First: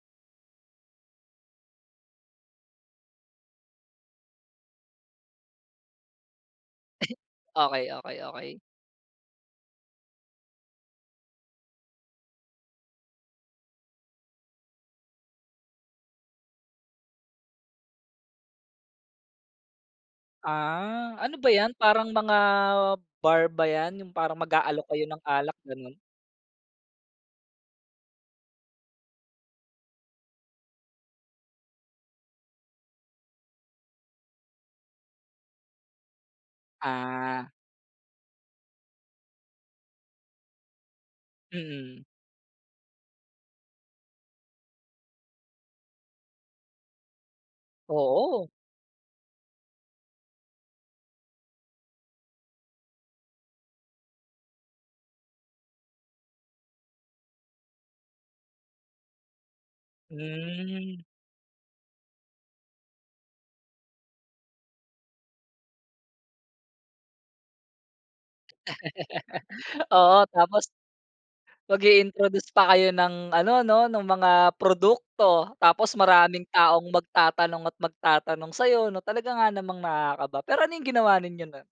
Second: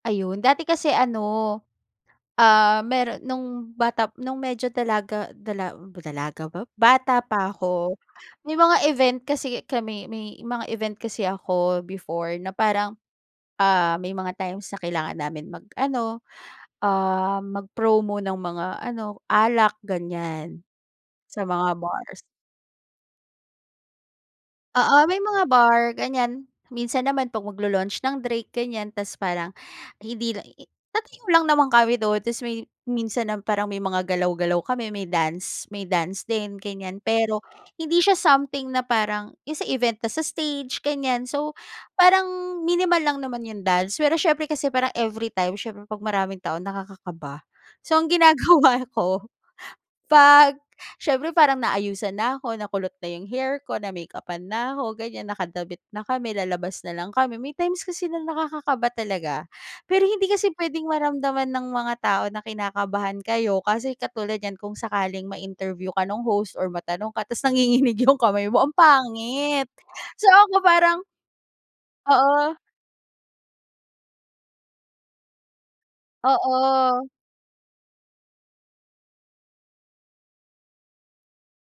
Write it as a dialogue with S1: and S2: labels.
S1: Ayun. Dati kasi ano, ah, mayroon no'ng bata no'ng medyo dalaga dala dalaga ba? Bata pa
S2: Okey
S1: ako.
S2: okey
S1: May
S2: okey.
S1: mga event kasi kami may mga event kasi ako before na parang, ah, may mga times na kailangan namin mag-ano, um, mag-promo ng mga ano, alak ganyan.
S2: Ah, ano
S1: Sa
S2: ba 'yan?
S1: mga
S2: Parang
S1: bars.
S2: mga bar ba 'yan? 'Yong parang mag-aalok
S1: Oo,
S2: kayo
S1: may
S2: ng
S1: mga
S2: alak,
S1: bar,
S2: gano'n?
S1: ganyan. Minsan naman 'pag magla-launch ng drink, ganyan. Tapos parang hindi lang i-i tatayo lang naman kami doon. Tapos may minsan nam parang may mga galaw-galaw kami. May dance may dance din, ganyan. Pero
S2: Ah.
S1: hindi siya something na parang 'yong sa event na sa stage, ganyan. So,
S2: Mm.
S1: parang minimal lang naman 'yong dance. Pero siyempre kasi parang everytime, syempre 'pag maraming tao, nakakakaba. So ang
S2: Oo.
S1: ginagawa ko, 'pag siyempre parang naayusan na'ko, nakulot na 'yong hair ko, na-makeupan na'ko, ganyan, nakadamit na kami, lalabas na lang kami. May times kasi nakakakaba talaga. Pero hindi kasi puwedeng
S2: Hmm.
S1: maramdaman ng mga tao na kinakabahan kayo, kasi katulad niyan kung sakaling ma-interview ka no'ng host or matanong ka, tapos nanginginig 'yong kamay mo, am pangit.
S2: Oo,
S1: So ako
S2: tapos
S1: parang
S2: mag-i-introduce
S1: Oo.
S2: pa kayo ng ano, no? No'ng mga produkto. Tapos maraming taong
S1: Oo.
S2: magtatanong at magtatanong sa 'yo, 'no? Talaga nga namang nakakaba, pero ano 'yong ginawa ninyo no'n?